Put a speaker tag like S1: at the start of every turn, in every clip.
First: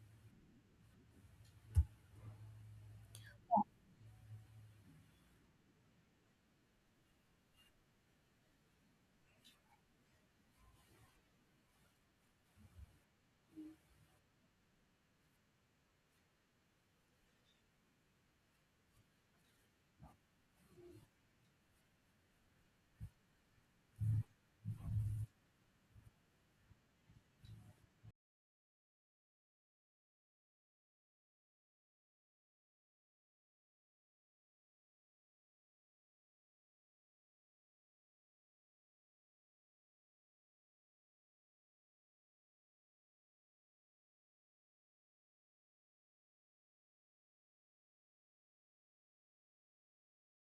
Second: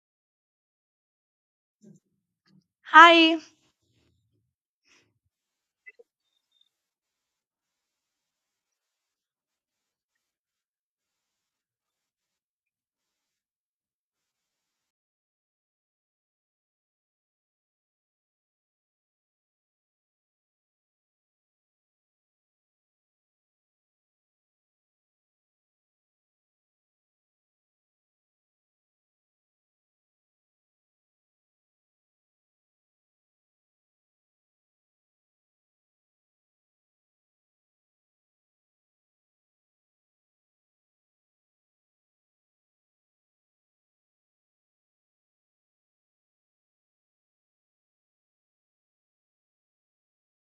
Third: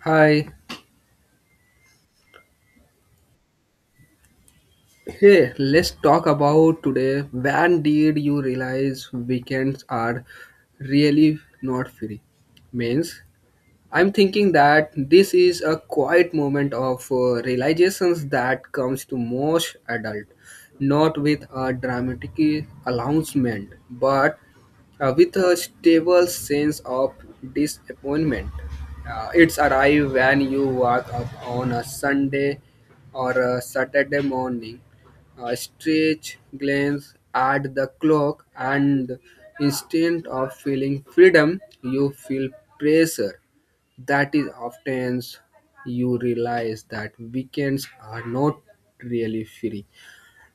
S1: Hi.
S2: Hi.
S1: Hey, let's talk about today. When did you realize weekends are really not free? Means, I'm thinking that this is a quiet moment of realizations that comes to most adult, not with a dramatic announcement, but with a stable sense of disappointment. It's arrive when you wake up on a Sunday or a Saturday morning, a stretch glance at the clock, and instead of feeling freedom, you feel pressure. That is often you realize that weekends are not really free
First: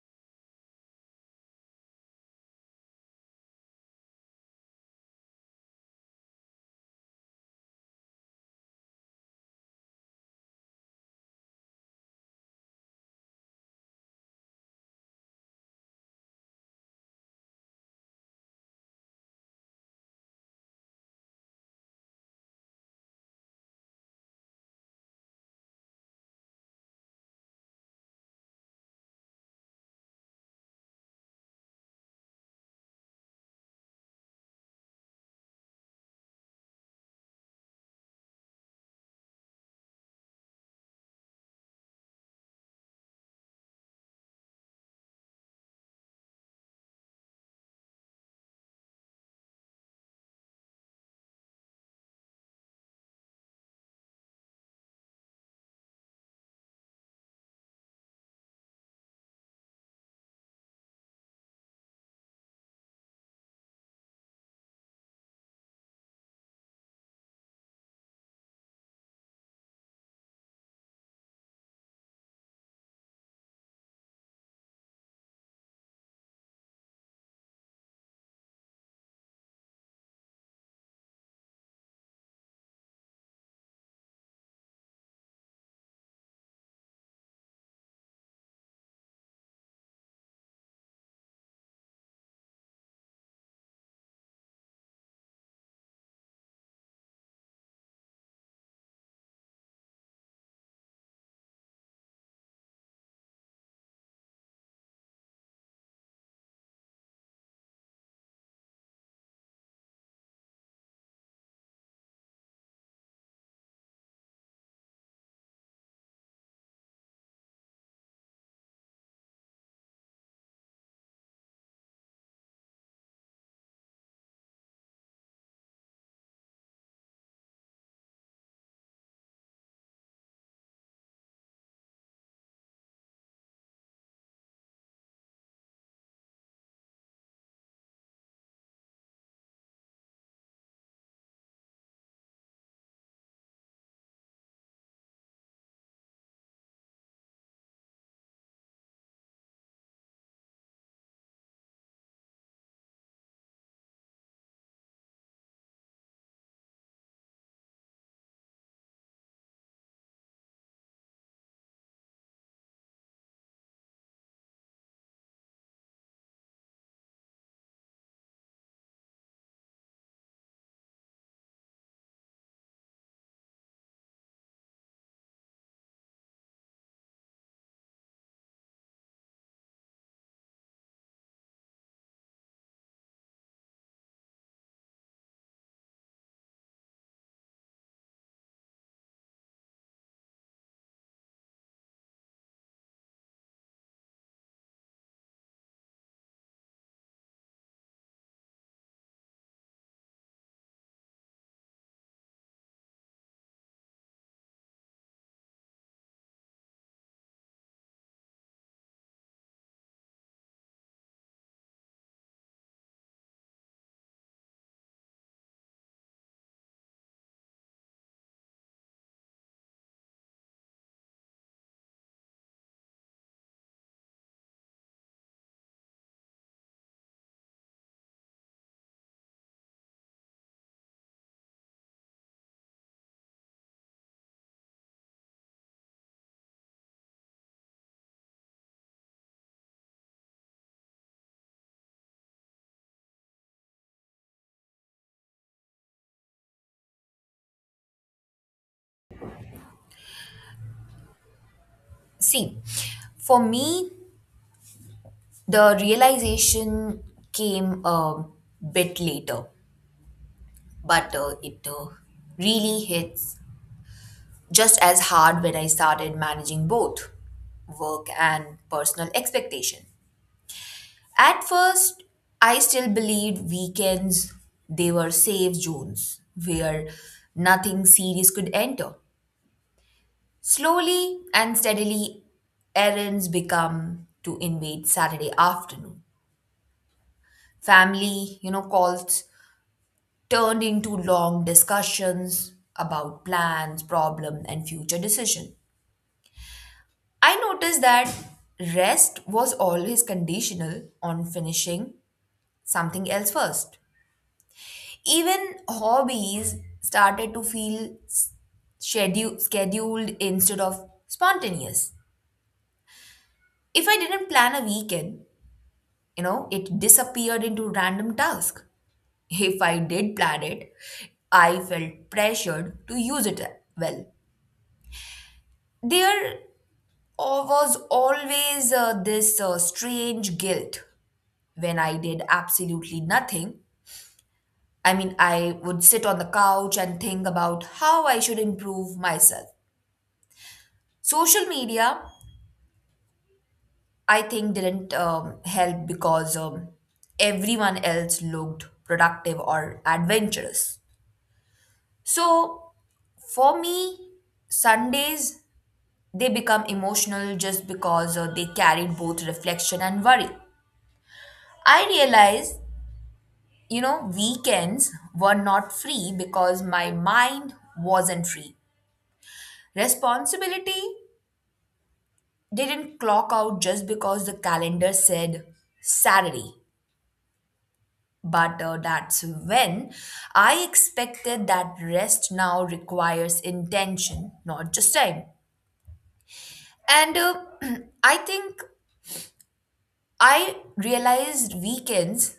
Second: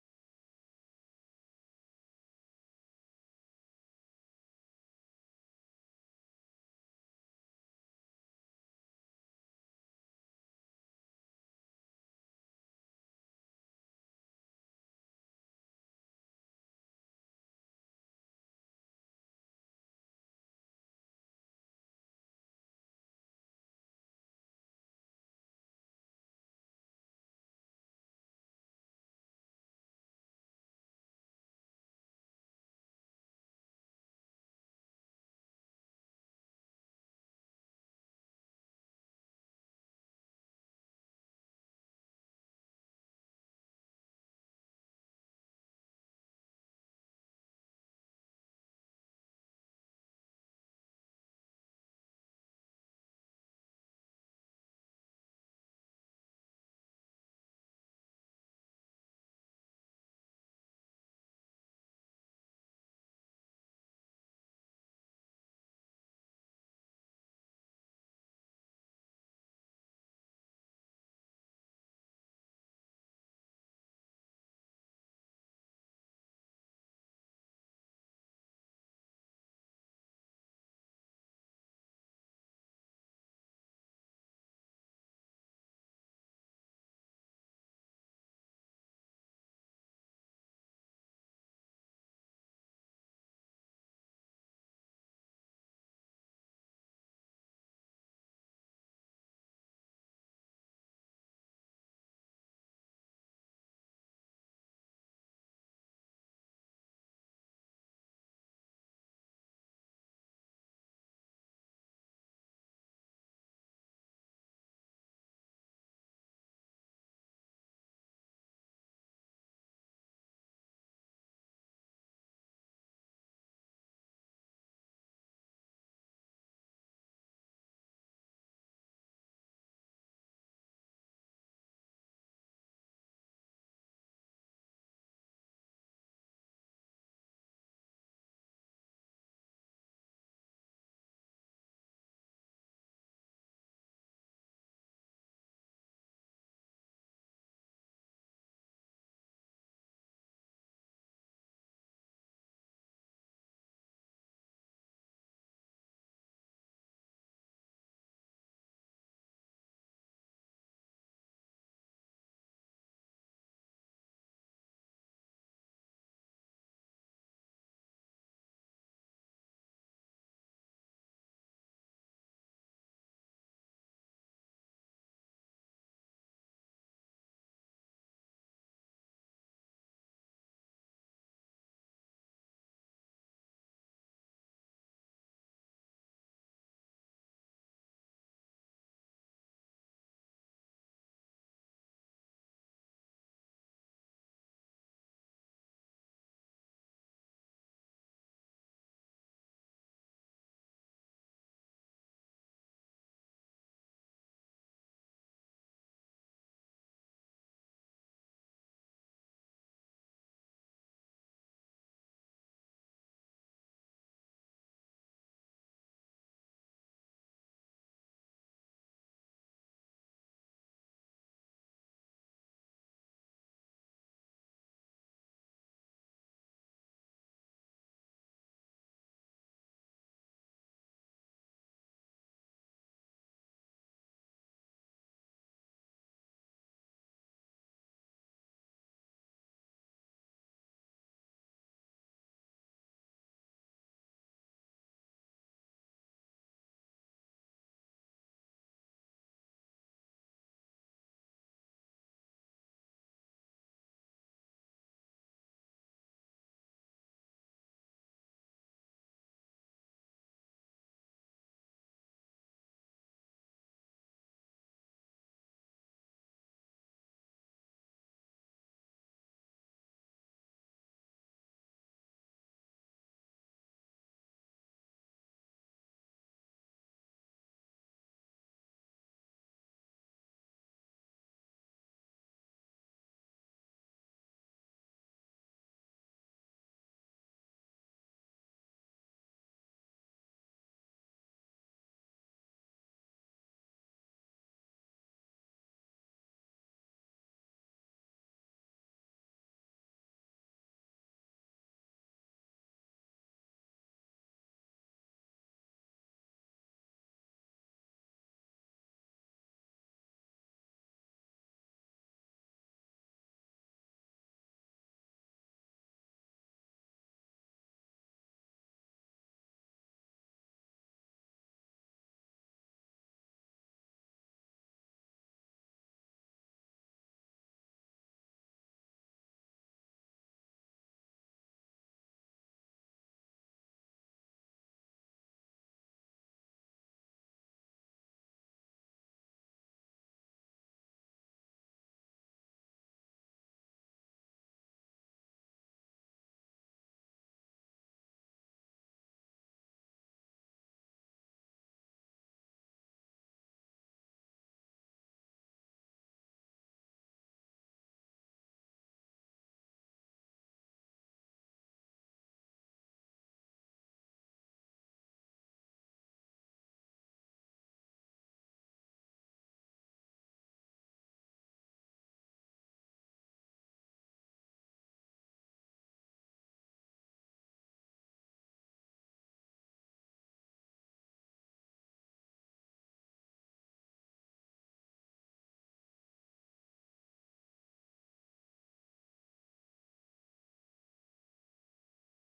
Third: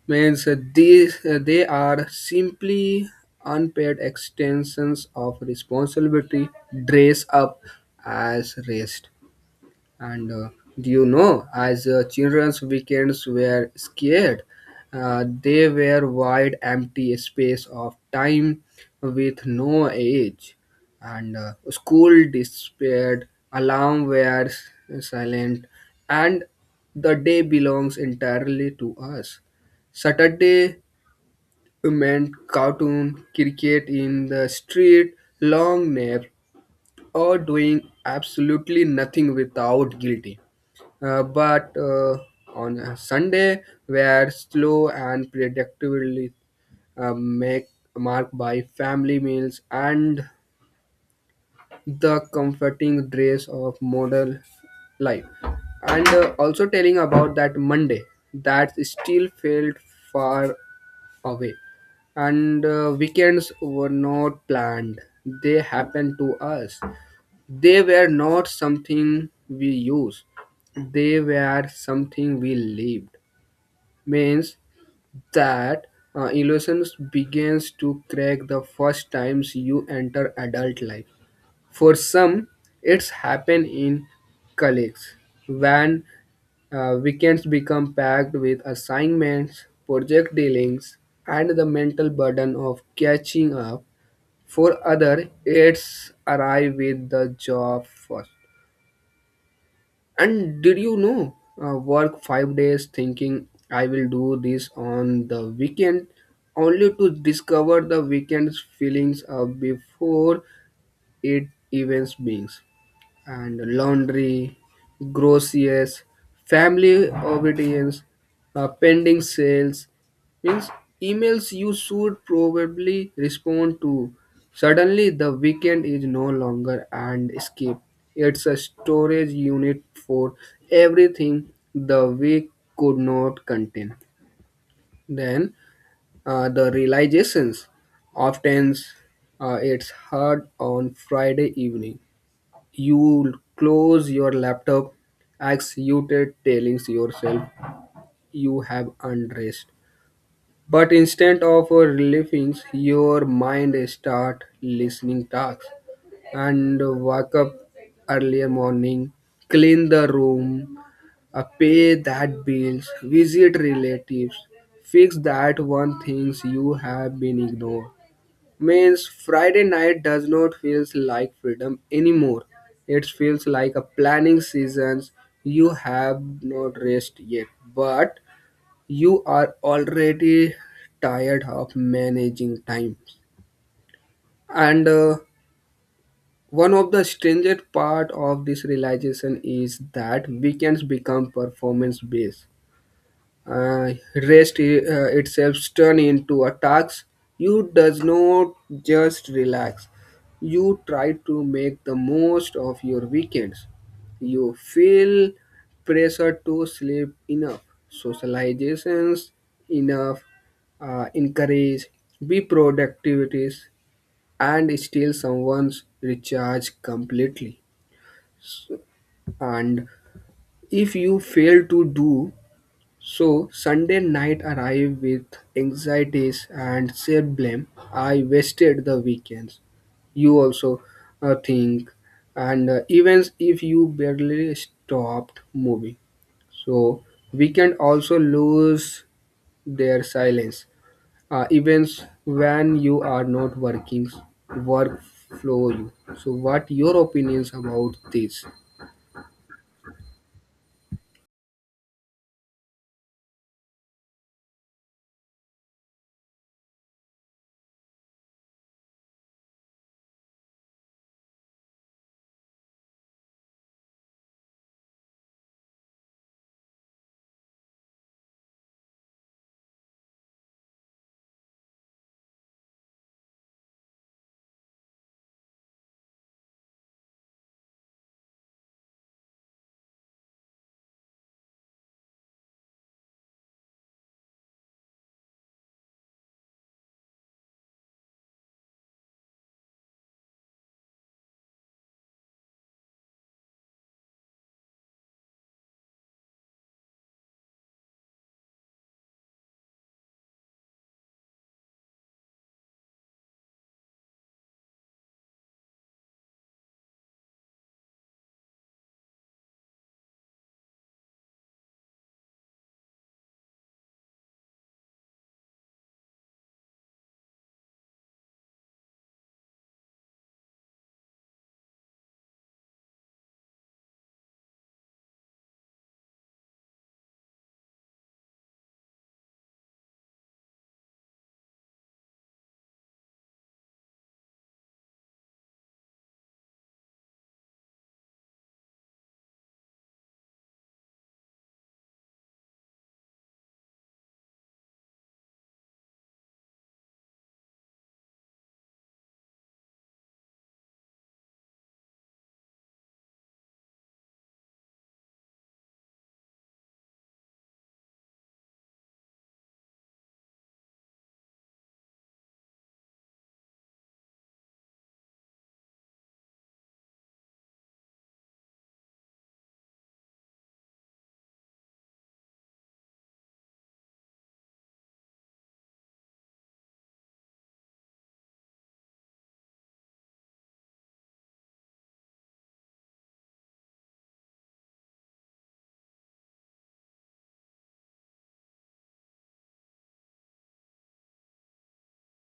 S1: means these they are simply unpaid extensions of responsibility dress up as rest and do you know, as children's weekends were scared, they were wide, empty space of time with no age. And school disappeared, alarm were silent, and the day belongs entirely to us. Saturday meant cartoon, cricket in the street, long naps, or doing absolutely nothing without guilty. But on a Sunday, were slow and predictably uh, make, marked by family meals and the comforting grace of modern life. And also telling about that Monday that still felt far away. And weekends were not planned, they happened to us. They were not something we used, they were something we lived. Means that illusions begins to crack the first times you enter adult life. For some, it's happened in colleagues when weekends become packed with assignments, project dealings, and the mental burden of catching up. For other, it's arrive with the job first. And did you know, work 5 days thinking I will do this on the weekend, only to discover the weekend's feelings before it even begins and laundry, groceries, family obedience, pending sales, means emails you should probably respond to. Suddenly, the weekend is no longer an escape. It's a storage unit for everything the week could not contain. Then, the realizations. Often, it's hard on Friday evening you close your laptop, excited, telling yourself you have unrest. But instead of relieving, your mind start listening tasks and wake up early morning, clean the room, pay that bills, visit relatives, fix that one things you have been ignored. Means Friday night does not feels like freedom anymore. It feels like a planning seasons. You have not rest yet, but you are already tired of managing time. And one of the strangest part of this realization is that weekends become performance based, uh, rest itself turn into a task. You does not just relax, you try to make the most of your weekends. You feel pressure to sleep enough, socializations enough, encourage, be productivities, and still someone's recharge completely. And if you fail to do so, Sunday night arrived with anxieties and shared blame. I wasted the weekends. You also think, and even if you barely stopped moving, so weekend also lose their silence. Events when you are not working, work flow you. So what your opinions about this?
S3: See, for me, the realization came a bit later, but it really hits just as hard when I started managing both work and personal expectation. At first, I still believed weekends they were safe zones where nothing serious could enter. Slowly and steadily, errands become to invade Saturday afternoon. Family, calls turned into long discussions about plans, problem, and future decision. I noticed that rest was always conditional on finishing something else first. Even hobbies started to feel scheduled instead of spontaneous. If I didn't plan a weekend, it disappeared into random task. If I did plan it, I felt pressured to use it well. There was always this strange guilt when I did absolutely nothing. I mean, I would sit on the couch and think about how I should improve myself. Social media, I think, didn't help because everyone else looked productive or adventurous. So, for me, Sundays, they become emotional just because they carried both reflection and worry. I realized, you know, weekends were not free because my mind wasn't free. Responsibility didn't clock out just because the calendar said Saturday. But that's when I expected that rest now requires intention, not just time. And I think I realized weekends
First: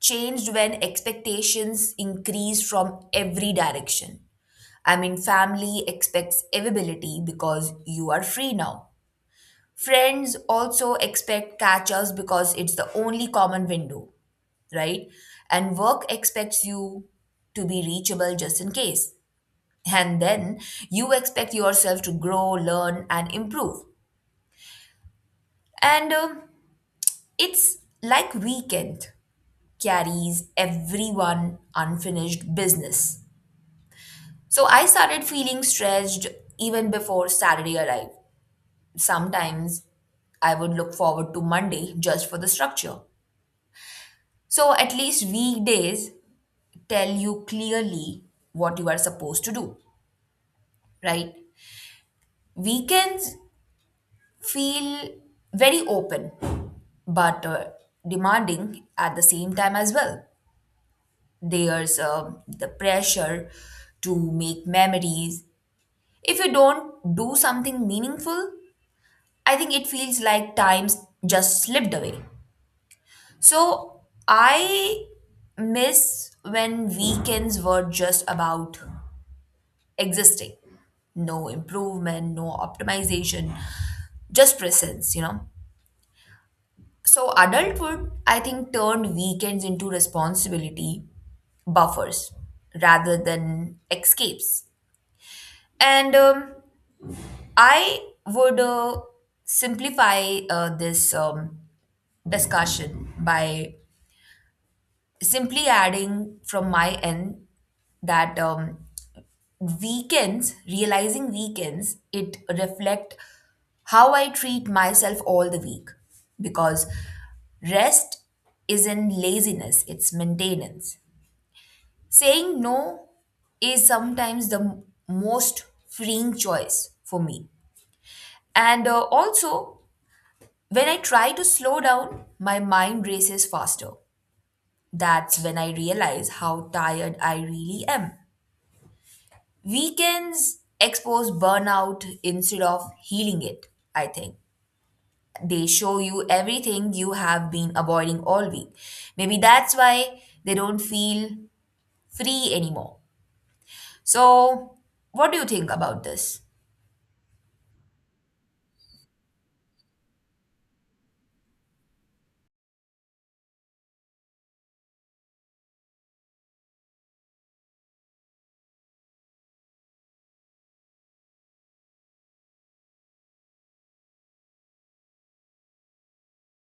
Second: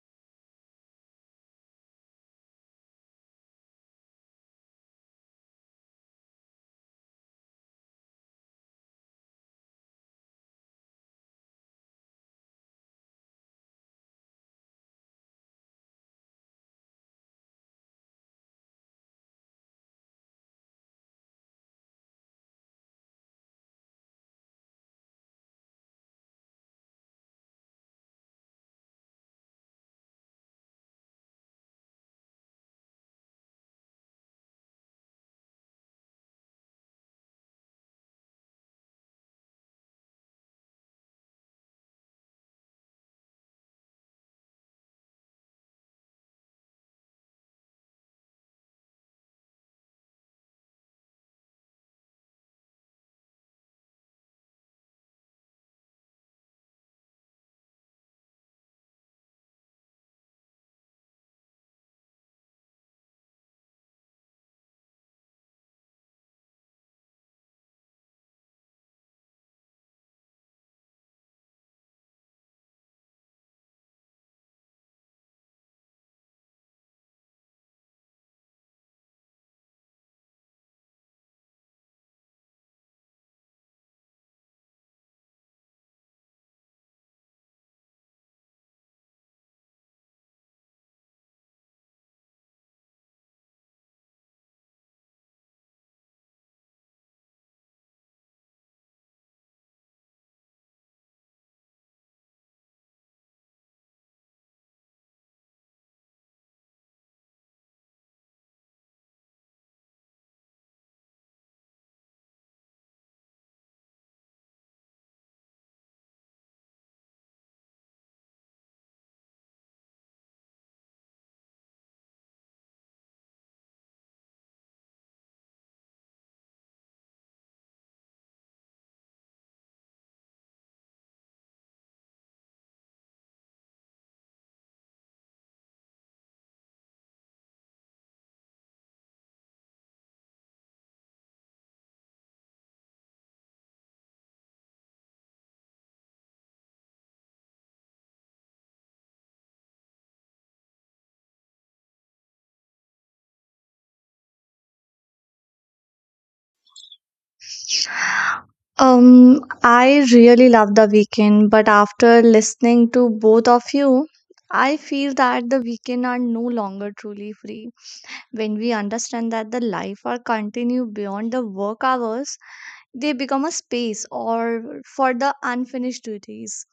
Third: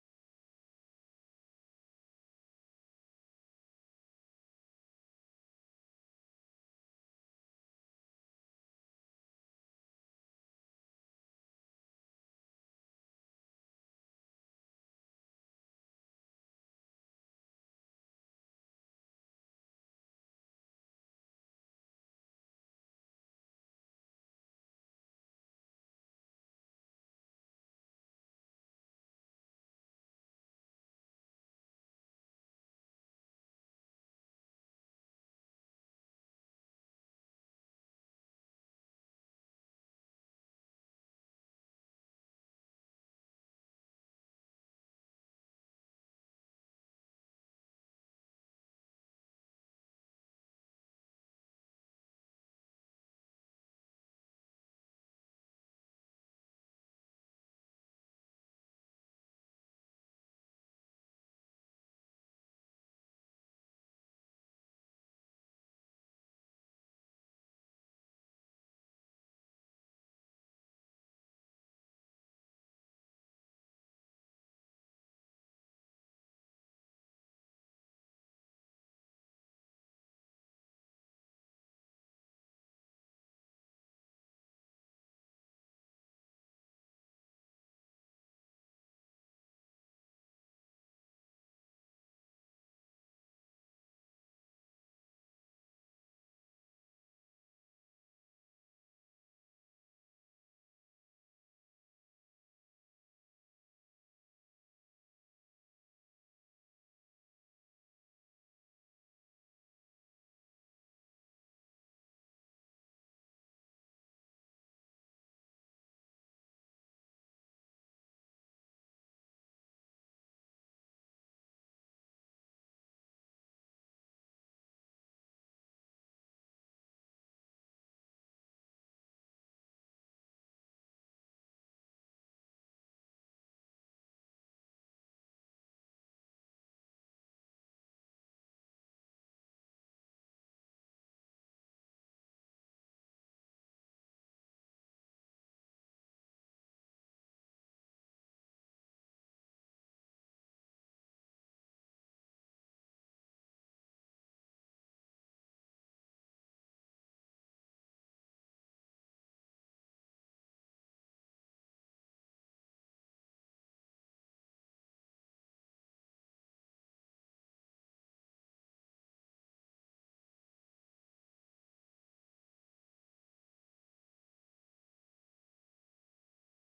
S3: changed when expectations increase from every direction. I mean, family expects availability because you are free now. Friends also expect catch ups because it's the only common window, right? And work expects you to be reachable just in case. And then you expect yourself to grow, learn, and improve. And it's like weekend carries everyone unfinished business. So I started feeling stressed even before Saturday arrived. Sometimes I would look forward to Monday just for the structure. So at least weekdays tell you clearly what you are supposed to do, right? Weekends feel very open but demanding at the same time as well. There's the pressure to make memories. If you don't do something meaningful, I think it feels like time's just slipped away. So I miss when weekends were just about existing. No improvement, no optimization, just presence, you know. So adulthood, I think, turned weekends into responsibility buffers rather than escapes. And I would simplify this discussion by simply adding from my end that realizing weekends, it reflect how I treat myself all the week because rest isn't laziness, it's maintenance. Saying no is sometimes the most freeing choice for me. And also, when I try to slow down, my mind races faster. That's when I realize how tired I really am. Weekends expose burnout instead of healing it, I think. They show you everything you have been avoiding all week. Maybe that's why they don't feel free anymore. So, what do you think about this?
S2: I really love the weekend, but after listening to both of you, I feel that the weekend are no longer truly free. When we understand that the life are continue beyond the work hours, they become a space or for the unfinished duties,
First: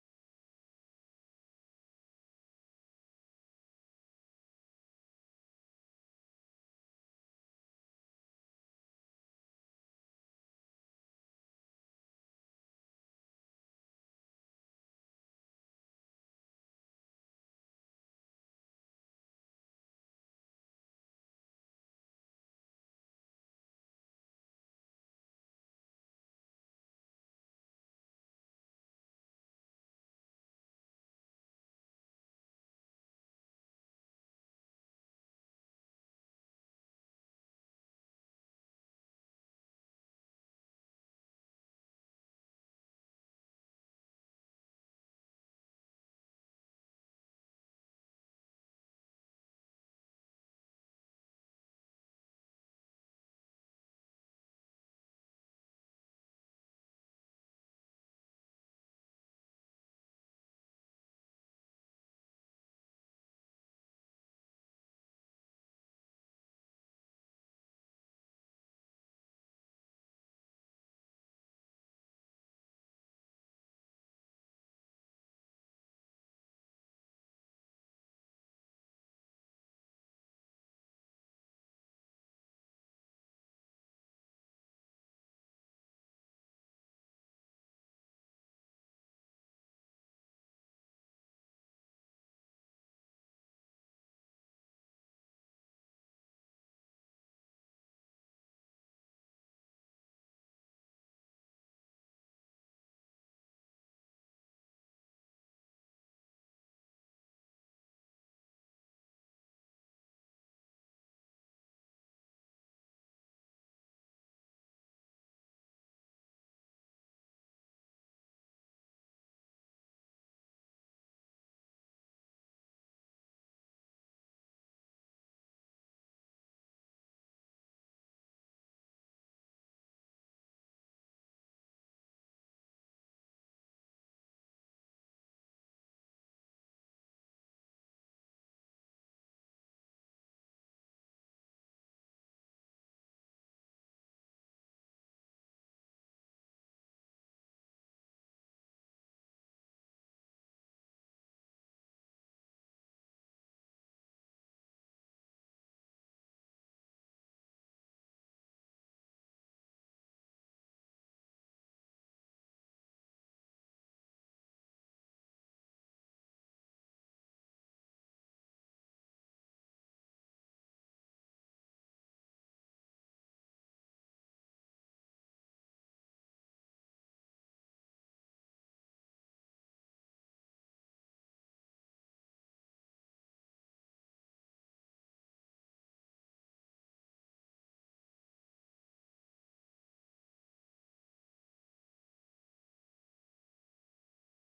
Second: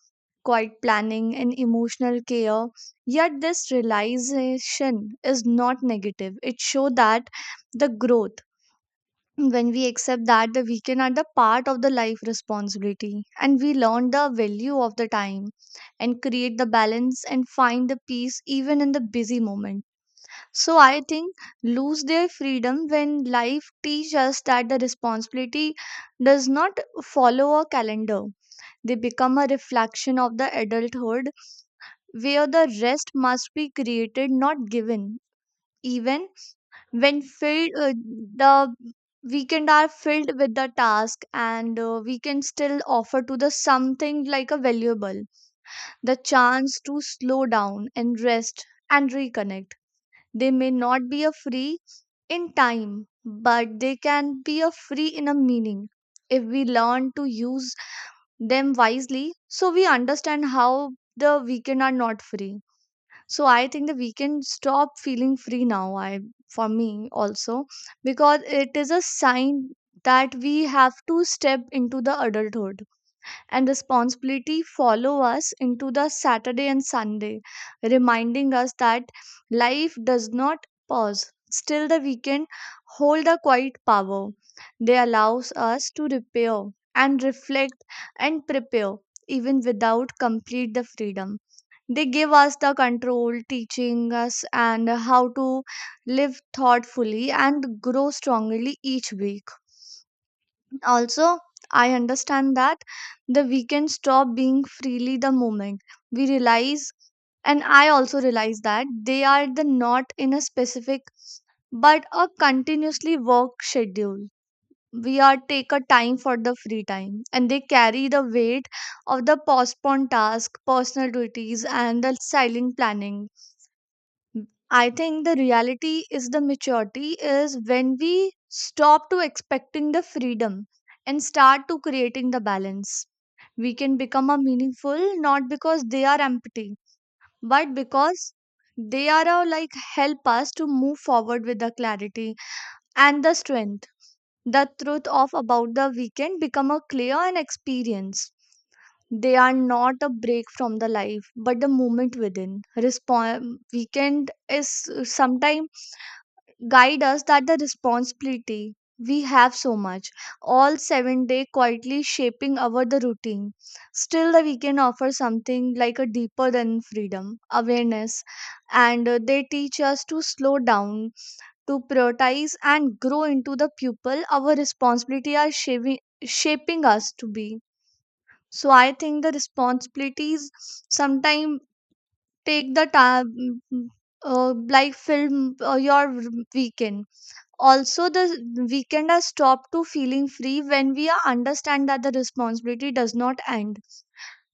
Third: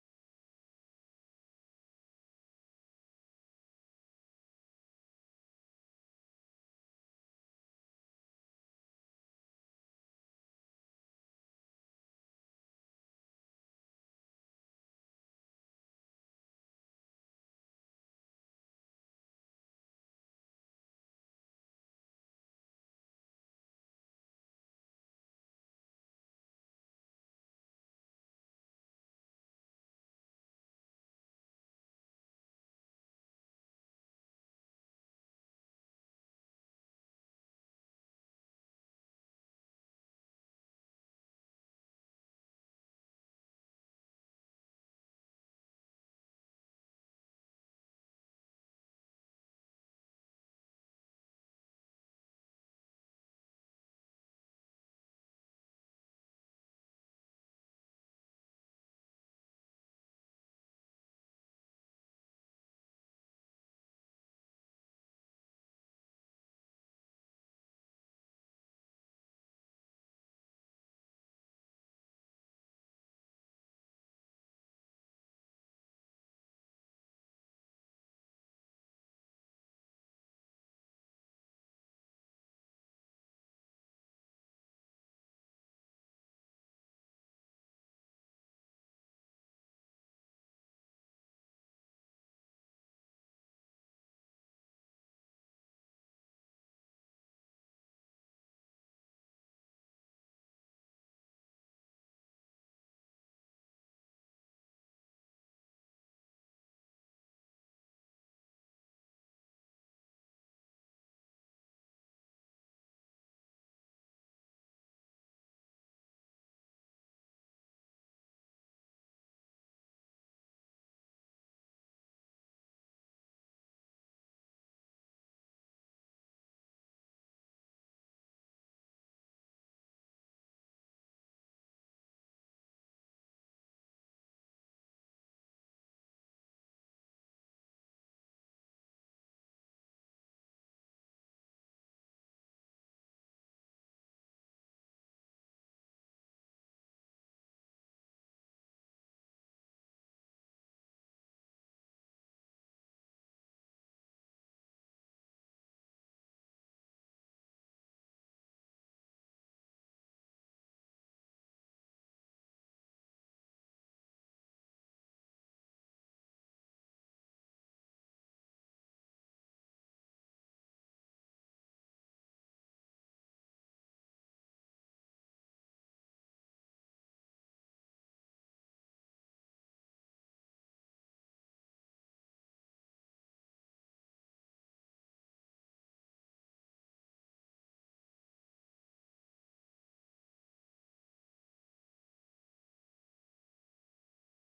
S2: quiet planning and emotional care. Yet this realization is not negative. It shows that the growth when we accept that the weekend are the part of the life responsibility and we learn the value of the time and create the balance and find the peace even in the busy moment, so I think lose their freedom when life teaches us that the responsibility does not follow a calendar. They become a reflection of the adulthood where the rest must be created not given, even when filled the weekend are filled with the task, and we can still offer to the something like a valuable, the chance to slow down and rest and reconnect. They may not be a free in time, but they can be a free in a meaning if we learn to use them wisely. So we understand how the weekend are not free. So I think the weekend stop feeling free now, I for me also, because it is a sign that we have to step into the adulthood, and responsibility follow us into the saturday and sunday, reminding us that life does not pause. Still the weekend hold a quiet power. They allows us to repair and reflect and prepare even without complete the freedom. They give us the control, teaching us and how to live thoughtfully and grow strongly each week. Also, I understand that the weekend stop being freely the moment we realize, and I also realize that they are the not in a specific but a continuously work schedule. We are take a time for the free time, and they carry the weight of the postponed task, personal duties, and the silent planning. I think the reality is the maturity is when we stop to expecting the freedom and start to creating the balance. We can become a meaningful not because they are empty, but because they are a, like help us to move forward with the clarity and the strength. The truth of about the weekend become a clear and experience. They are not a break from the life, but the moment within. Respond weekend is sometimes guide us that the responsibility we have so much all 7 day quietly shaping our the routine. Still the weekend offers something like a deeper than freedom awareness, and they teach us to slow down, to prioritize and grow into the pupil our responsibility are shaping us to be. So I think the responsibilities sometimes take the time like film your weekend. Also the weekend has stopped to feeling free when we are understand that the responsibility does not end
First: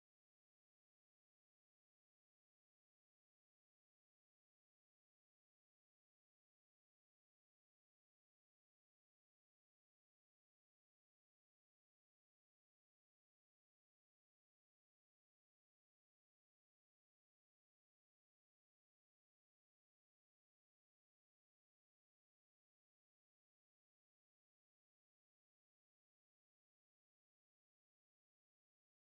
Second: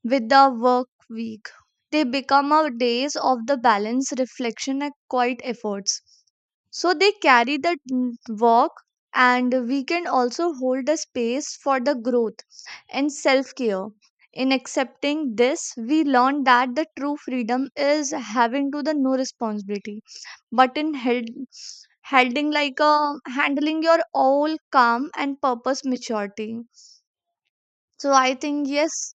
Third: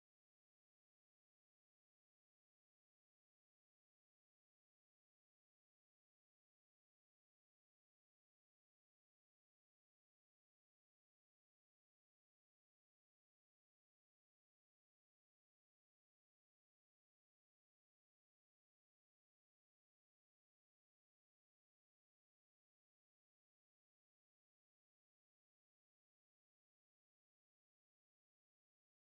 S2: with the work week. They become our days of the balance, reflection, and quiet efforts. So they carry the work, and we can also hold a space for the growth and self care. In accepting this, we learn that the true freedom is having to the no responsibility, but in holding like a handling your all calm and purpose maturity. So I think yes,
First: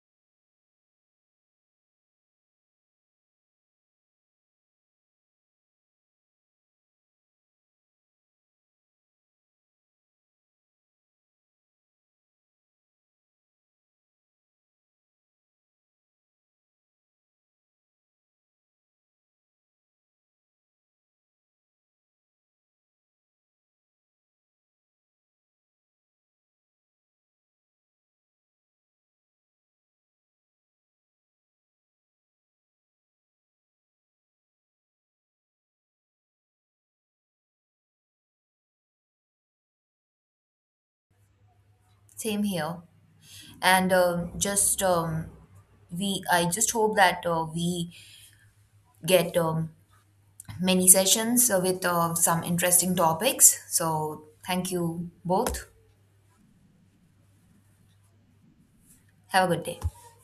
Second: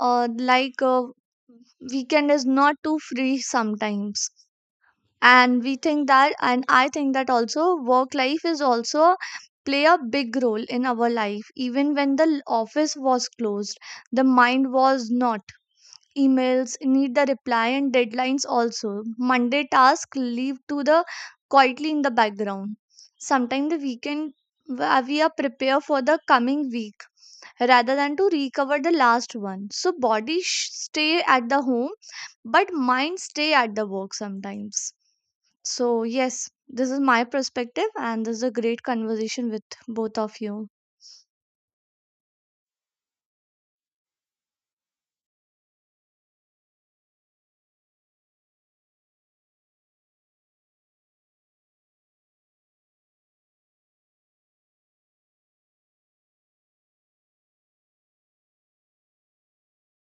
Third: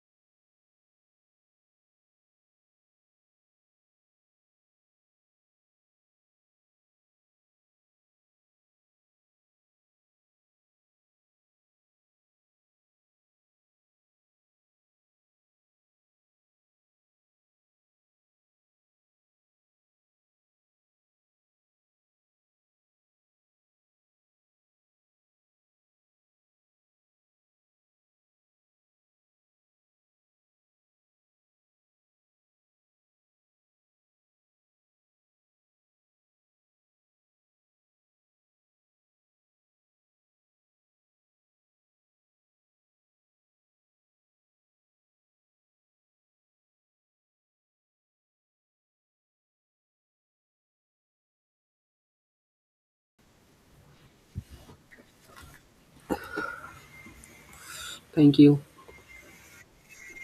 S2: uh, like uh, weekend is not too free sometimes, and we think that, and I think that also work life is also play a big role in our life. Even when the office was closed, the mind was not. Emails need the reply, and deadlines also monday task leave to the quietly in the background. Sometimes the weekend where we are prepare for the coming week rather than to recover the last one, so body stay at the home but mind stay at the work sometimes. So yes, this is my perspective, and this is a great conversation with both of you.
S3: Same here. And just I just hope that we get many sessions with some interesting topics. So, thank you both.
S1: Thank you.
S3: Have a good day.